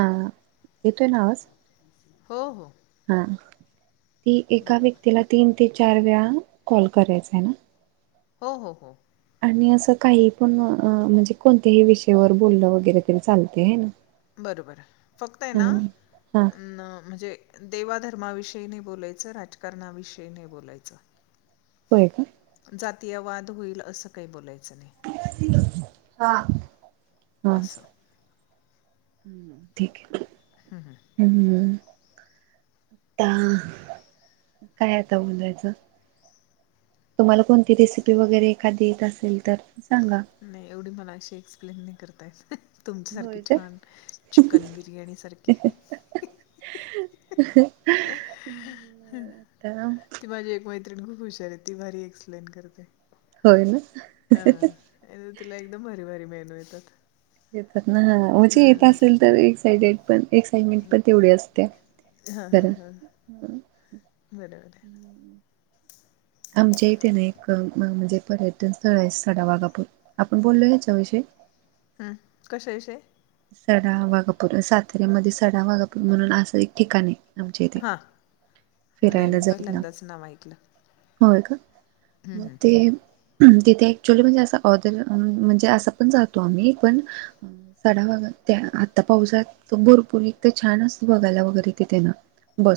हा येतोय ना आवाज? हो हो हा ती एका बोला बोला व्यक्तीला तीन ते चार वेळा कॉल करायच आहे ना? हो हो हो आणि असं काही पण म्हणजे कोणत्याही विषयावर बोललं वगैरे तरी चालतय है ना? बरोबर फक्त आहे हा ना हा न म्हणजे देवाधर्माविषयी नाही बोलायचं, राजकारणाविषयी नाही बोलायचं. होय का? जातीयवाद होईल असं काही बोलायचं नाही हा हा असं हम् ठीक आहे हम् आत्ता काय आता बोलायचं? तुम्हाला कोणती रेसिपी वगैरे एखादी येत असेल तर सांगा नाही एवढी मला अशी एक्सप्लेन नाही करता येत [unintelligible] तुमच्यासारखी होय का छान चिकन बिर्याणी सारखी [unintelligible] आता ती माझी एक म, मैत्रिण खूप हुशार आहे ती भारी एक्सप्लेन करते. होय ना हां [unintelligible] आणि तिला एकदम भारी भारी मेनू येतात. येतात ना? हा म्हणजे येत हां असेल तर एक्सायटेड पण एक्साइटमेंट पण तेवढी असते हां हां कारण हां बरं बरं आमच्या इथे ना एक म्हणजे पर्यटन स्थळ आहे साडा वागापूर आपण बोललो याच्याविषयी हम्म कशा विषय. सडावागापूर साताऱ्यामध्ये सडावागापूर म्हणून असं एक ठिकाण आहे. आमच्या इथे हा नाही फिरायला मी जायला पहिल्यांदाच नाव ऐकलं. होय का, हं मग हं. ते तिथे ऍक्च्युअली म्हणजे असा ऑर्दर म्हणजे असा पण जातो आम्ही पण साडा वाघा त्या आता पाऊसात भरपूर इतक छान असत बघायला वगैरे तिथे ना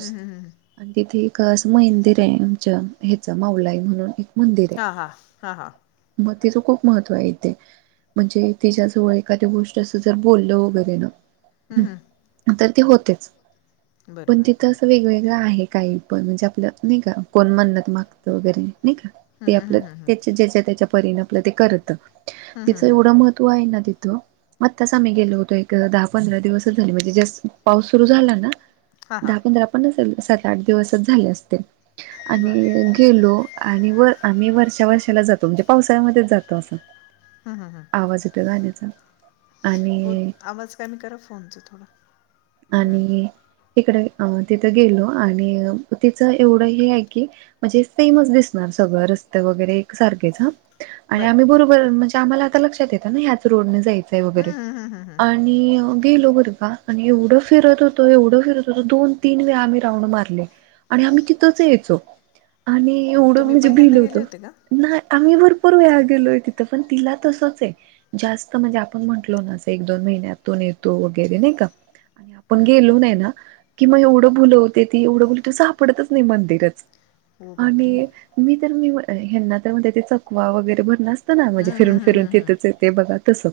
हं हं हं हं. आणि तिथे एक मदिर आहे आमच्या ह्याच मावलाई म्हणून एक मंदिर हा आहे हा, हा हा. मग तिचं खूप महत्व आहे तेे म्हणजे तिच्याजवळ एखाद्या गोष्ट असं जर बोललं वगैरे ना हम्म हम्म. तर ते होतेच पण तिथं बरोबर. असं वेगवेगळं आहे काही पण म्हणजे आपलं नाही का कोण मण्णत मागतं वगैरे नाही का हं ते हं आपलं हं हं हं. त्याच्या ज्याच्या त्याच्या परीने आपलं ते करत. हं हं तिचं हं. एवढं महत्त्व आहे ना तिथं. आत्ताच आम्ही गेलो होतो एक दहा पंधरा दिवसच झाली म्हणजे जस् पाऊस सुरु झाला ना हां हां. दहा पंधरा पण नसेल सात आठ दिवसच झाले असतील बरं. आणि गेलो आणि व आम्ही वर्षा वर्षाला जातो म्हणजे पावसाळ्यामध्येच जातो असं. आवाज येतोय गाण्याचा. ओ आणि आवाज कमी करा फोनच थोडा. हं हं. आणि इकडे तिथं गेलो आणि तिचं एवढं हे आहे की म्हणजे सेमच दिसणार. सगळं रस्ते वगैरे एक सारखेच हा. आणि बरं. आम्ही बरोबर म्हणजे आम्हाला आता लक्षात येत ना ह्याच रोडने जायच हं वगैरे हं हं हं हं. आणि गेलो बरं का आणि ये एवढ फिरत होतो एवढं फिरत होतो दोन तीन वेळा आम्ही राऊंड मारले. आणि आम्ही तिथंच यायचो आणि एवढं तुम्ही म्हणजे भिल पहिल्यांदा होत गेले होते का? नाही आम्ही भरपूर वेळा गेलोय तिथं पण तिला तसंच आहे, जास्त म्हणजे आपण म्हटलो ना एक दोन महिन्यातून येतो वगैरे नाही का. आपण हं. गेलो नाही ना की मग एवढं भुलवते ती एवढं सापडतच नाही मंदिरच. ओ बापरे! आणि मी तर मी हेन्ना तर म्हणते चकवा वगैरे असतना म्हणजे हं हं फिरून हं फिरून हं हं. तिथंच येते बघा तसं.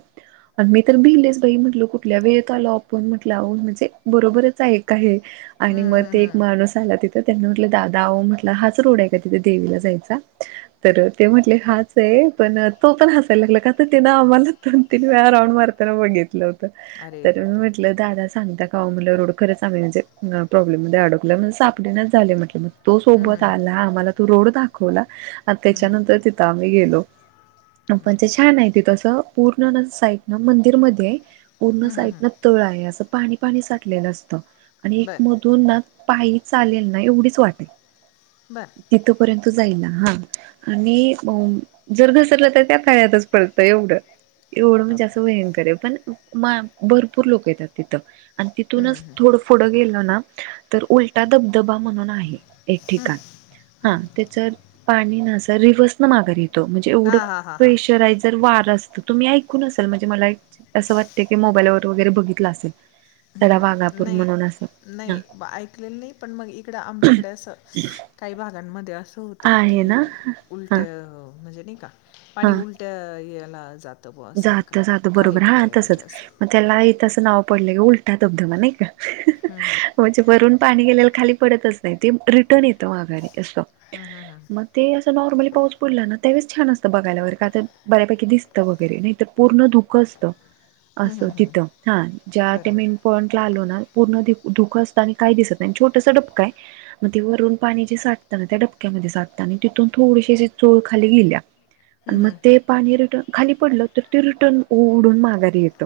आणि मी तर भिलेच बाई म्हटल कुठल्या वेळेत आलो आपण म्हटलं लावून म्हणजे बरोबरच एक आहे आणि हं मग हं हं ते एक हं. माणूस आला ति त्यांना म्हटलं दादा म्हटलं हाच रोड आहे का तिथे देवीला जायचा तर ते म्हटले हाच आहे पण तो पण हासयला लागला का तरं आम्हाला दोन-तीन वेळा राऊंड मारताना बघितलं होत अरे तर मी बापरे! म्हटल सांगता का ओ म्हणल रोड खरच आ्ही म्हणजे प्रॉब्लेम मध्ये अडकलोय आम्हाना सापडनाच झाले म्हट्ल तो हं सोबत हं हं. आला आम्हाला तो रोड दाखवला आ हं हं. त्याच्यानंतर तिथं आम्ही गेलो म्हणजे बापरे! छान आहे तिथ अस पूर् पूर्ण साईडन मंदिरमध्ये पूर्ण हं हं हं. साईडन तळ आहे असं पाणी पाणी साठलेलं असतं. आणि एक बरं. मधून ना पायी चालेल ना एवढीच वाट ये बरं. तिथपर्यंत जायला ह आणि जर घसरलं तर त्या तळ्यातच पडत एवढं. एवढ म्हणजे बापरे! असं भयंकर आहे पण भरपूर लोक येतात तिथं. आणि हं हं तिथूनच हं. थोडं पुढे गेलं ना तर उलटा धबधबा म्हणून आहे. एक हं, ठिकाण, हा हं. तेच पाणी ना अस रिव्हर्स न माघारी येत म्हणजे एवढ हां, हां, हां, हां. प्रेशर तुम्ही ऐकून असेल म्हणजे मला असं वाटते की मोबाईलवर वगैरे बघितलं असेल. सड हं, हं. वाघापूर नाही, म्हणून अस. नाही ऐकलेलं नाही पण मग इकडं आमच्याकडे असं काही भागांमध्ये असं होतं. आहे ना की हा उलट्या म्हणजे नाही का पाणी उलट्या यायला जात. जात जात बरोबर हा तसंच असं. मग त्याला आ तसं नाव पडलं का उलटा धबधबा नाही का. हं, हं. म्हणजे भरून पाणी गेलेला खाली पडतच नाही ते रिटर्न येत. घारी अस हं, हं, हं. मग ते अस नॉर्मली पाऊस पडला ना. त्यावेळेस छान असतं बघायला बर का तर बऱ्यापैकी दिसतं वगैरे नाही तर पूर्ण धुकं असतं. हं, असं हं, हं. तिथं हा ज्या ते बरं, बरं. मेन पॉंइंट ला आलो ना पूर्ण तिथ धुकं असत आणि काय दिसत आणि छोटस डपक आहे मग ते वरून पाणी जे साठतं ना त्या डपक्यामध्ये साठत. आणि तिथून थोडीशी अशी चोळ खाली गेल्या आणि हं, मग ते हं. पाणी रिटन खाली पडलं तर ते रिटर्न ओढून माघारी येत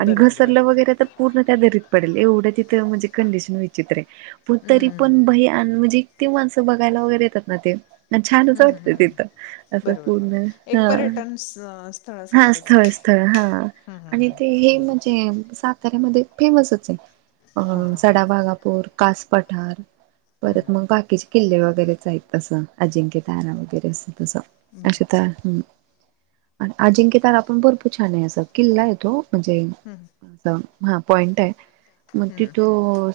आणि बरं, बरं, बरं. घसरलं वगैरे तर पूर्ण त्या दरीत पडेल एवढ म्हणजे कंडीशन विचित्र आहे पण तरी हं. पण भय म्हणजे ती माणसं बघायला वगैरे येतात ना ते छानच हं, हं, वाटत हं, हं. तिथं असं बरं, बरं, बरं. पूर्ण एक हा पर्यटन स हा स्थळासारखंच मग. स्थळ-स्थळ हां हं, हं, आणि ते हे हं. बरं. म्हणजे सातऱ्या मध्ये फेमसच हां, आहे हां, हां. सडाभागापूर, कास पठार परत हम्म, मग बाकीचे किल्ले वगैरेच आहेत तसं अजिंक्य तारा वगैरे असं. अस अशा बरोबर काय आठवणी. अजिंक्य तारा पण भरपूर छान आहे असं किल्ला आहे तो म्हणजे हम्म, असं हा पॉईंट आहे मग हम्म, तिथ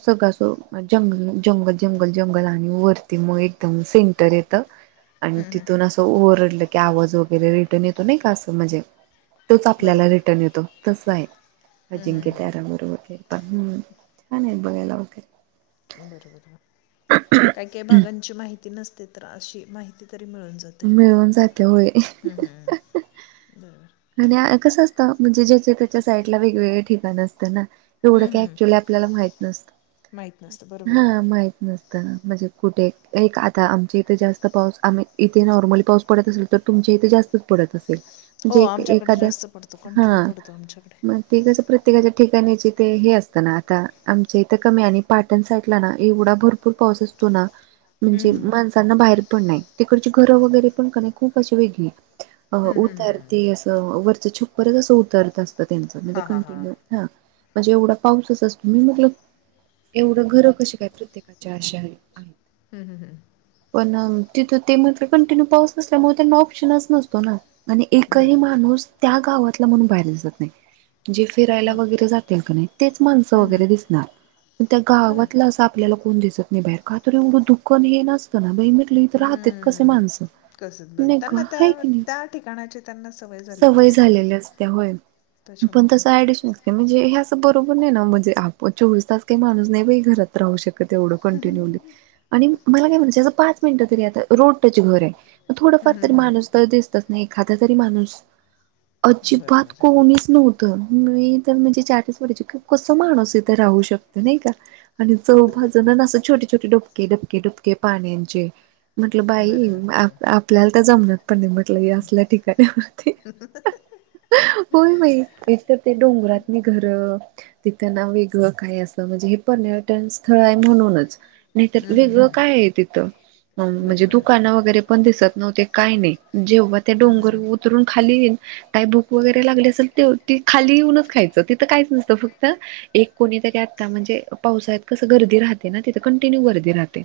सगळ असं जंगल-जंगल जंगल-जंगल आणि वरती मग एकदम सेंटर येत आणि हम्म, हम्म, तिथून असं ओरडलं की आवाज वगैरे रिटर्न येतो नाही का असं म्हणजे तोच आपल्याला बरोबर रिटर्न येतो तसं आहे. हम्म, हम्म, अजिंक्य त्याार हम्म, गुर वगैरे पण छान आहेत बघायला वगैरे. बरोबर काय काही भागांची माहिती नसते तर अशी माहिती. तरी मिळून जातय मिळून जाते होय हम्म, हम्म. आणि कसं असतं म्हणजे ज्याच, त्याच्या साईड ला वेगवेगळे ठिकाण असतं ना. एवढं का बरोबर एक्च्युली आपल्याला माहित नसत माहीत नसतं बरोबर आहे हा माहित नसत. म्हणजे कुठे एक आता आमच्या इथे जास्त पाऊस आम्ही इथे नॉर्मली पाऊस पडत असेल तर तुमची तिथे जास्तच पडत असेल हो म्हणजे आमच्याकडे एखाद्या जास्त पडतो कंटिन्यू हा पडतो आमच्याकडे. मग ते कसं प्रत्येकाच्या ठिकाणीचे ते हे असतं ना आता आमचे इथं कमी आणि पाटण साटला ना एवढा भरपूर पाऊस अस असतो ना म्हणजे माणसांना बाहेर पण नाही तिकडची घरं वगैरे पण कने खूप अशी वेगळी आहेत. हम्म, हम्म, हम्म. वरच छप्परच अस उतारत असत त्यांच म्हणजे हां हां कंटिन्यू हां. म्हणजे एवढा पाऊसच असतो मी म्हटलं एवढं घरं कशी काय प्रत्येकाची अशी आहेत. हम्, हम्, हम्. पण तिथ ते म्हटले कंटिन्यू पाऊस असल्यामुळे त्यांना ऑप्शनच नसतो ना आणि काही बरोबर आहे माणूस त्या गावातला म्हणून बाहेर दिसत नाही. जे फिरायला बघ वगैरे जातील का नाही तेच माणसं वगैरे दिसणार. त्या बरं गावातला अस आपल्याला कोण दिसत नाही बाहेर का तर एढं दुःख नाही हे नसतं ना इथ राहतात कस माणसं कसंच बरं निगळ त्यांना हाय त्या की नाही. त्या ठिकाणाची त्यांना झालेली सवय असते ना झालेली असत्या होय पण त्याच्यामुळं तस ऍडिशन असत्या म्हणजे बरोबर नाही ना म्हणेजे आपण चोवीस तास काही माणूस नाही बाई घरात राहू शकत. तेवढं कंटिन्यूली, आणि मला काय म्हणायचंय पाच मिनिटं तरी रोड टच घर आहे. फार हम्म तरी हम्म हम्म. माणूस तर दिसतच नाही एखादा तरी माणूस [unintelligible] बरोबर आहे कस माणूस इथं राहू शकतो नाही का. आणि चव भाजन असं छोटे-छोटे, डपके-डबके डुबके पाण्यांचे. म्हटलं बाई बरोबर बरोबर. आपल्याला तर जमणार पण नाही म्हटलं हेअसल्या ठिकाणीवरती. वेगळं होय बाई एकतर ते डोंगरातनी घर तिथं ना वेगळं काय असं म्हणजे हे पर्यटन स्थळ आहे म्हणूनच. नाही तर वेगळं काय आहे तिथं म्हणजे बरोबर बरोबर. दुकानं वगैरे पण दिसत नव्हते काय नाही. जेंव्हा ते हम्म हम्म डोंगर हम्म. पन खाली येन काही भूक वगैरे लागली असेल ते ती खाली येऊनच खायचं तिथं काहीच नसतं फक्त एक कोणी तरी आता म्हणजे पावसाळ्यात कसं गर्दी राहते ना तिथं कंटिन्यू गर्दी राहते.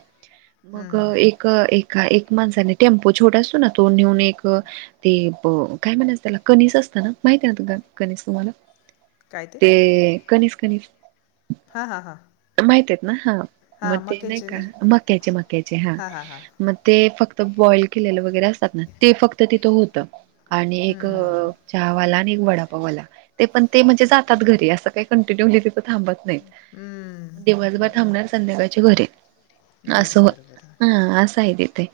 हम्म मग हम्म हम्म. एक एका एक माणसाने टेम्पो छोटा असतो ना तो नेऊन एक ते काय म्हणाच त्याला कनिस असत ना माहित आहे ना तु कनिस तुम्हाला काय ते कनीस कनीस हा हा हा हा मग ते नाही का मक्याचे मक्याचे हा हां हां हां. मग ते फक्त बॉइल केलेलं वगैरे असतात. ना ते फक्त तिथ होत आणि एक हम्म चहावाला वडापाव वाला ते पण ते म्हणजे जातात घरी असं काही पण कंटिन्यूलि तिथ् थांबत नाहीत. हम्म दिवसभर बरोबर थांबणार संध्याकाळच्या घरी घरी असं बरोबर. हा असं आहे ते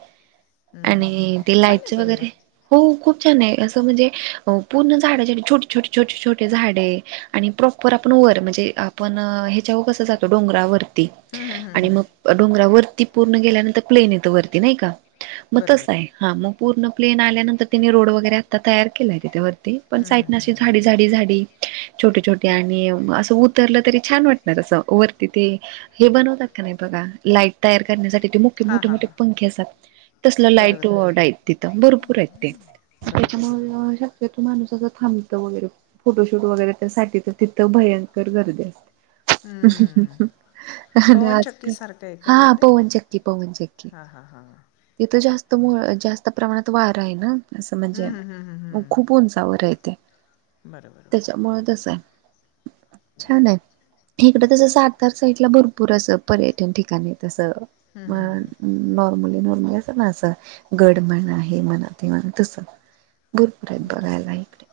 हम्म हम्म आणि हम्म ते छान लाईटच आहे पण वगैरे मग. हो खूप छान आहे असं म्हणजे पूर्ण झाडा छोटी छोटी छोटे छोटे झाडे आणि प्रॉपर आपण वर म्हणजे आपण ह [inaudible] कस जत डोंगरावरती हम्म हम्म हम्म आणि हम्म मग डोंगरावर ती पूर्ण गेल्यानंतर प्लेन् येत वरती नाही का म तास बरोबर हाय हा म पूर्ण प्लेन आल्या नतर तिने रोड वगैरे आता तयार केलाय तिवर पण हम्म हम्म साईड हम्म. झाडी साईडला अशी झाडी झाडी छोटे छोटी आणि अस उतरल् तरी छान वाटणार अस वरति ते हे बनवतात का नाही बघा लाईट तयार ते करण्यासाठी हा मोठे करण्यासाठी हा मोठे हा पंखी असतात तसला लाईट बरोबर आहे वार्ड आहेत् तिथं भरपूर आहेत लाईटिंग बरोबर बरोबर [unintelligible] तस थांबतं वगैरे फोटोशूट वगैरे त्यासाठी तर तिथं भयंकर गर्दी असते. [inaudible] हम्म. पवनचक्की सारखं आहे का हा तिकडे पवनचक्की पवनचक्की हा हा हा तिथं जास्त बरं. जास्त प्रमाणात वारा आहे ना असं म्हणजे हम्म हम्म हम्म हम्म खूप हम्म उंचावर आहे ते बरोबर बरोबर त्याच्यामुळ तस आहे छान आहे इकडं तस सातार साईडला भरपूर असं पर्यटन ठिकाणी तस हम्म हम्म हम्म. नॉर्मली नॉर्मली असं ना असं गड म्हणा हे म्हणा तस भरपूर आहेत बरोबर बघायला इकडे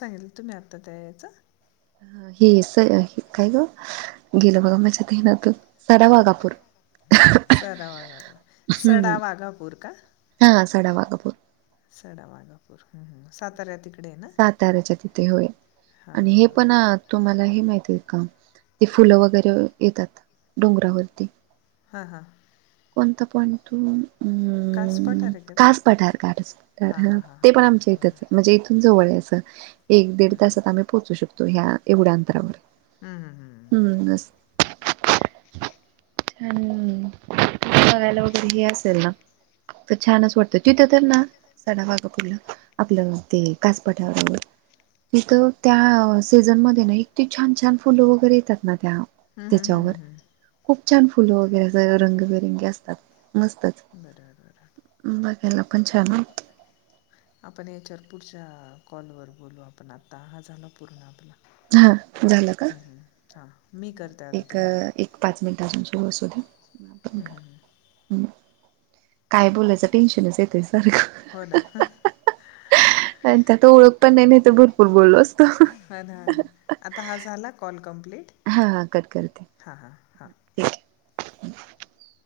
सांगल तुम्ही आत्ता त्या यायच हे स काय ग गेल् बघा माझ्या ध्यनातून सरळ वारा सडा वाघापूर हम्म. सडा वाघापूर का हा सडा वाघापूर सडा मागापूर ह साताऱ्या त साताऱ्याच्या तिथे होय हां आणि हे हां पण हां तुम्हाला हे माहिती का ते फुलं वगैरे येतात डोंगरावरती हां हां कोणतं पॉईंट ह्म्म [inaudible] ते कास पठार का हां हा हां हां ते पण हां आमच्या इथच आहे म्हणजे इथून जवळ एक दीड बरं बरं बरं तासात आम्ही पोहोचू शकतो ह्या एवढ्या अंतरावर हम्म हम्म हम्म बरोबर छान बघायला तर छानच वाटतं तिथे तर ना साड वागा कुठलं आपलं ते कासपाठावर तथ त्या सीझन म ना छान छान फुलं वगैरे येतात ना त्या हं, हं, हं, त्याच्यावर हं, हं. खूप छान फुलं वगैरे रंगबेरंगी असतात मस्तच बरं बरं बरं बघायला पण छान आपण याच्यावर पुढच्या कॉलवर बोलू आपण आता हा झाला पूर्ण आपला हा झालं का हं, हं. हां मी करते आता एक तू म्हणा एक पाच मिनिटापासून सुरू असू द्या हं, हं, हं. आपण काय बोलायचं टेन्शनच येतय सारखं हो ना आणि त्यात ओळख पण नाही नाही तर भरपूर बोललोस हा ना हा ना आता हा झाला कॉल कंप्लीट. हा हा कट करते हा हा हा. ठीक [inaudible]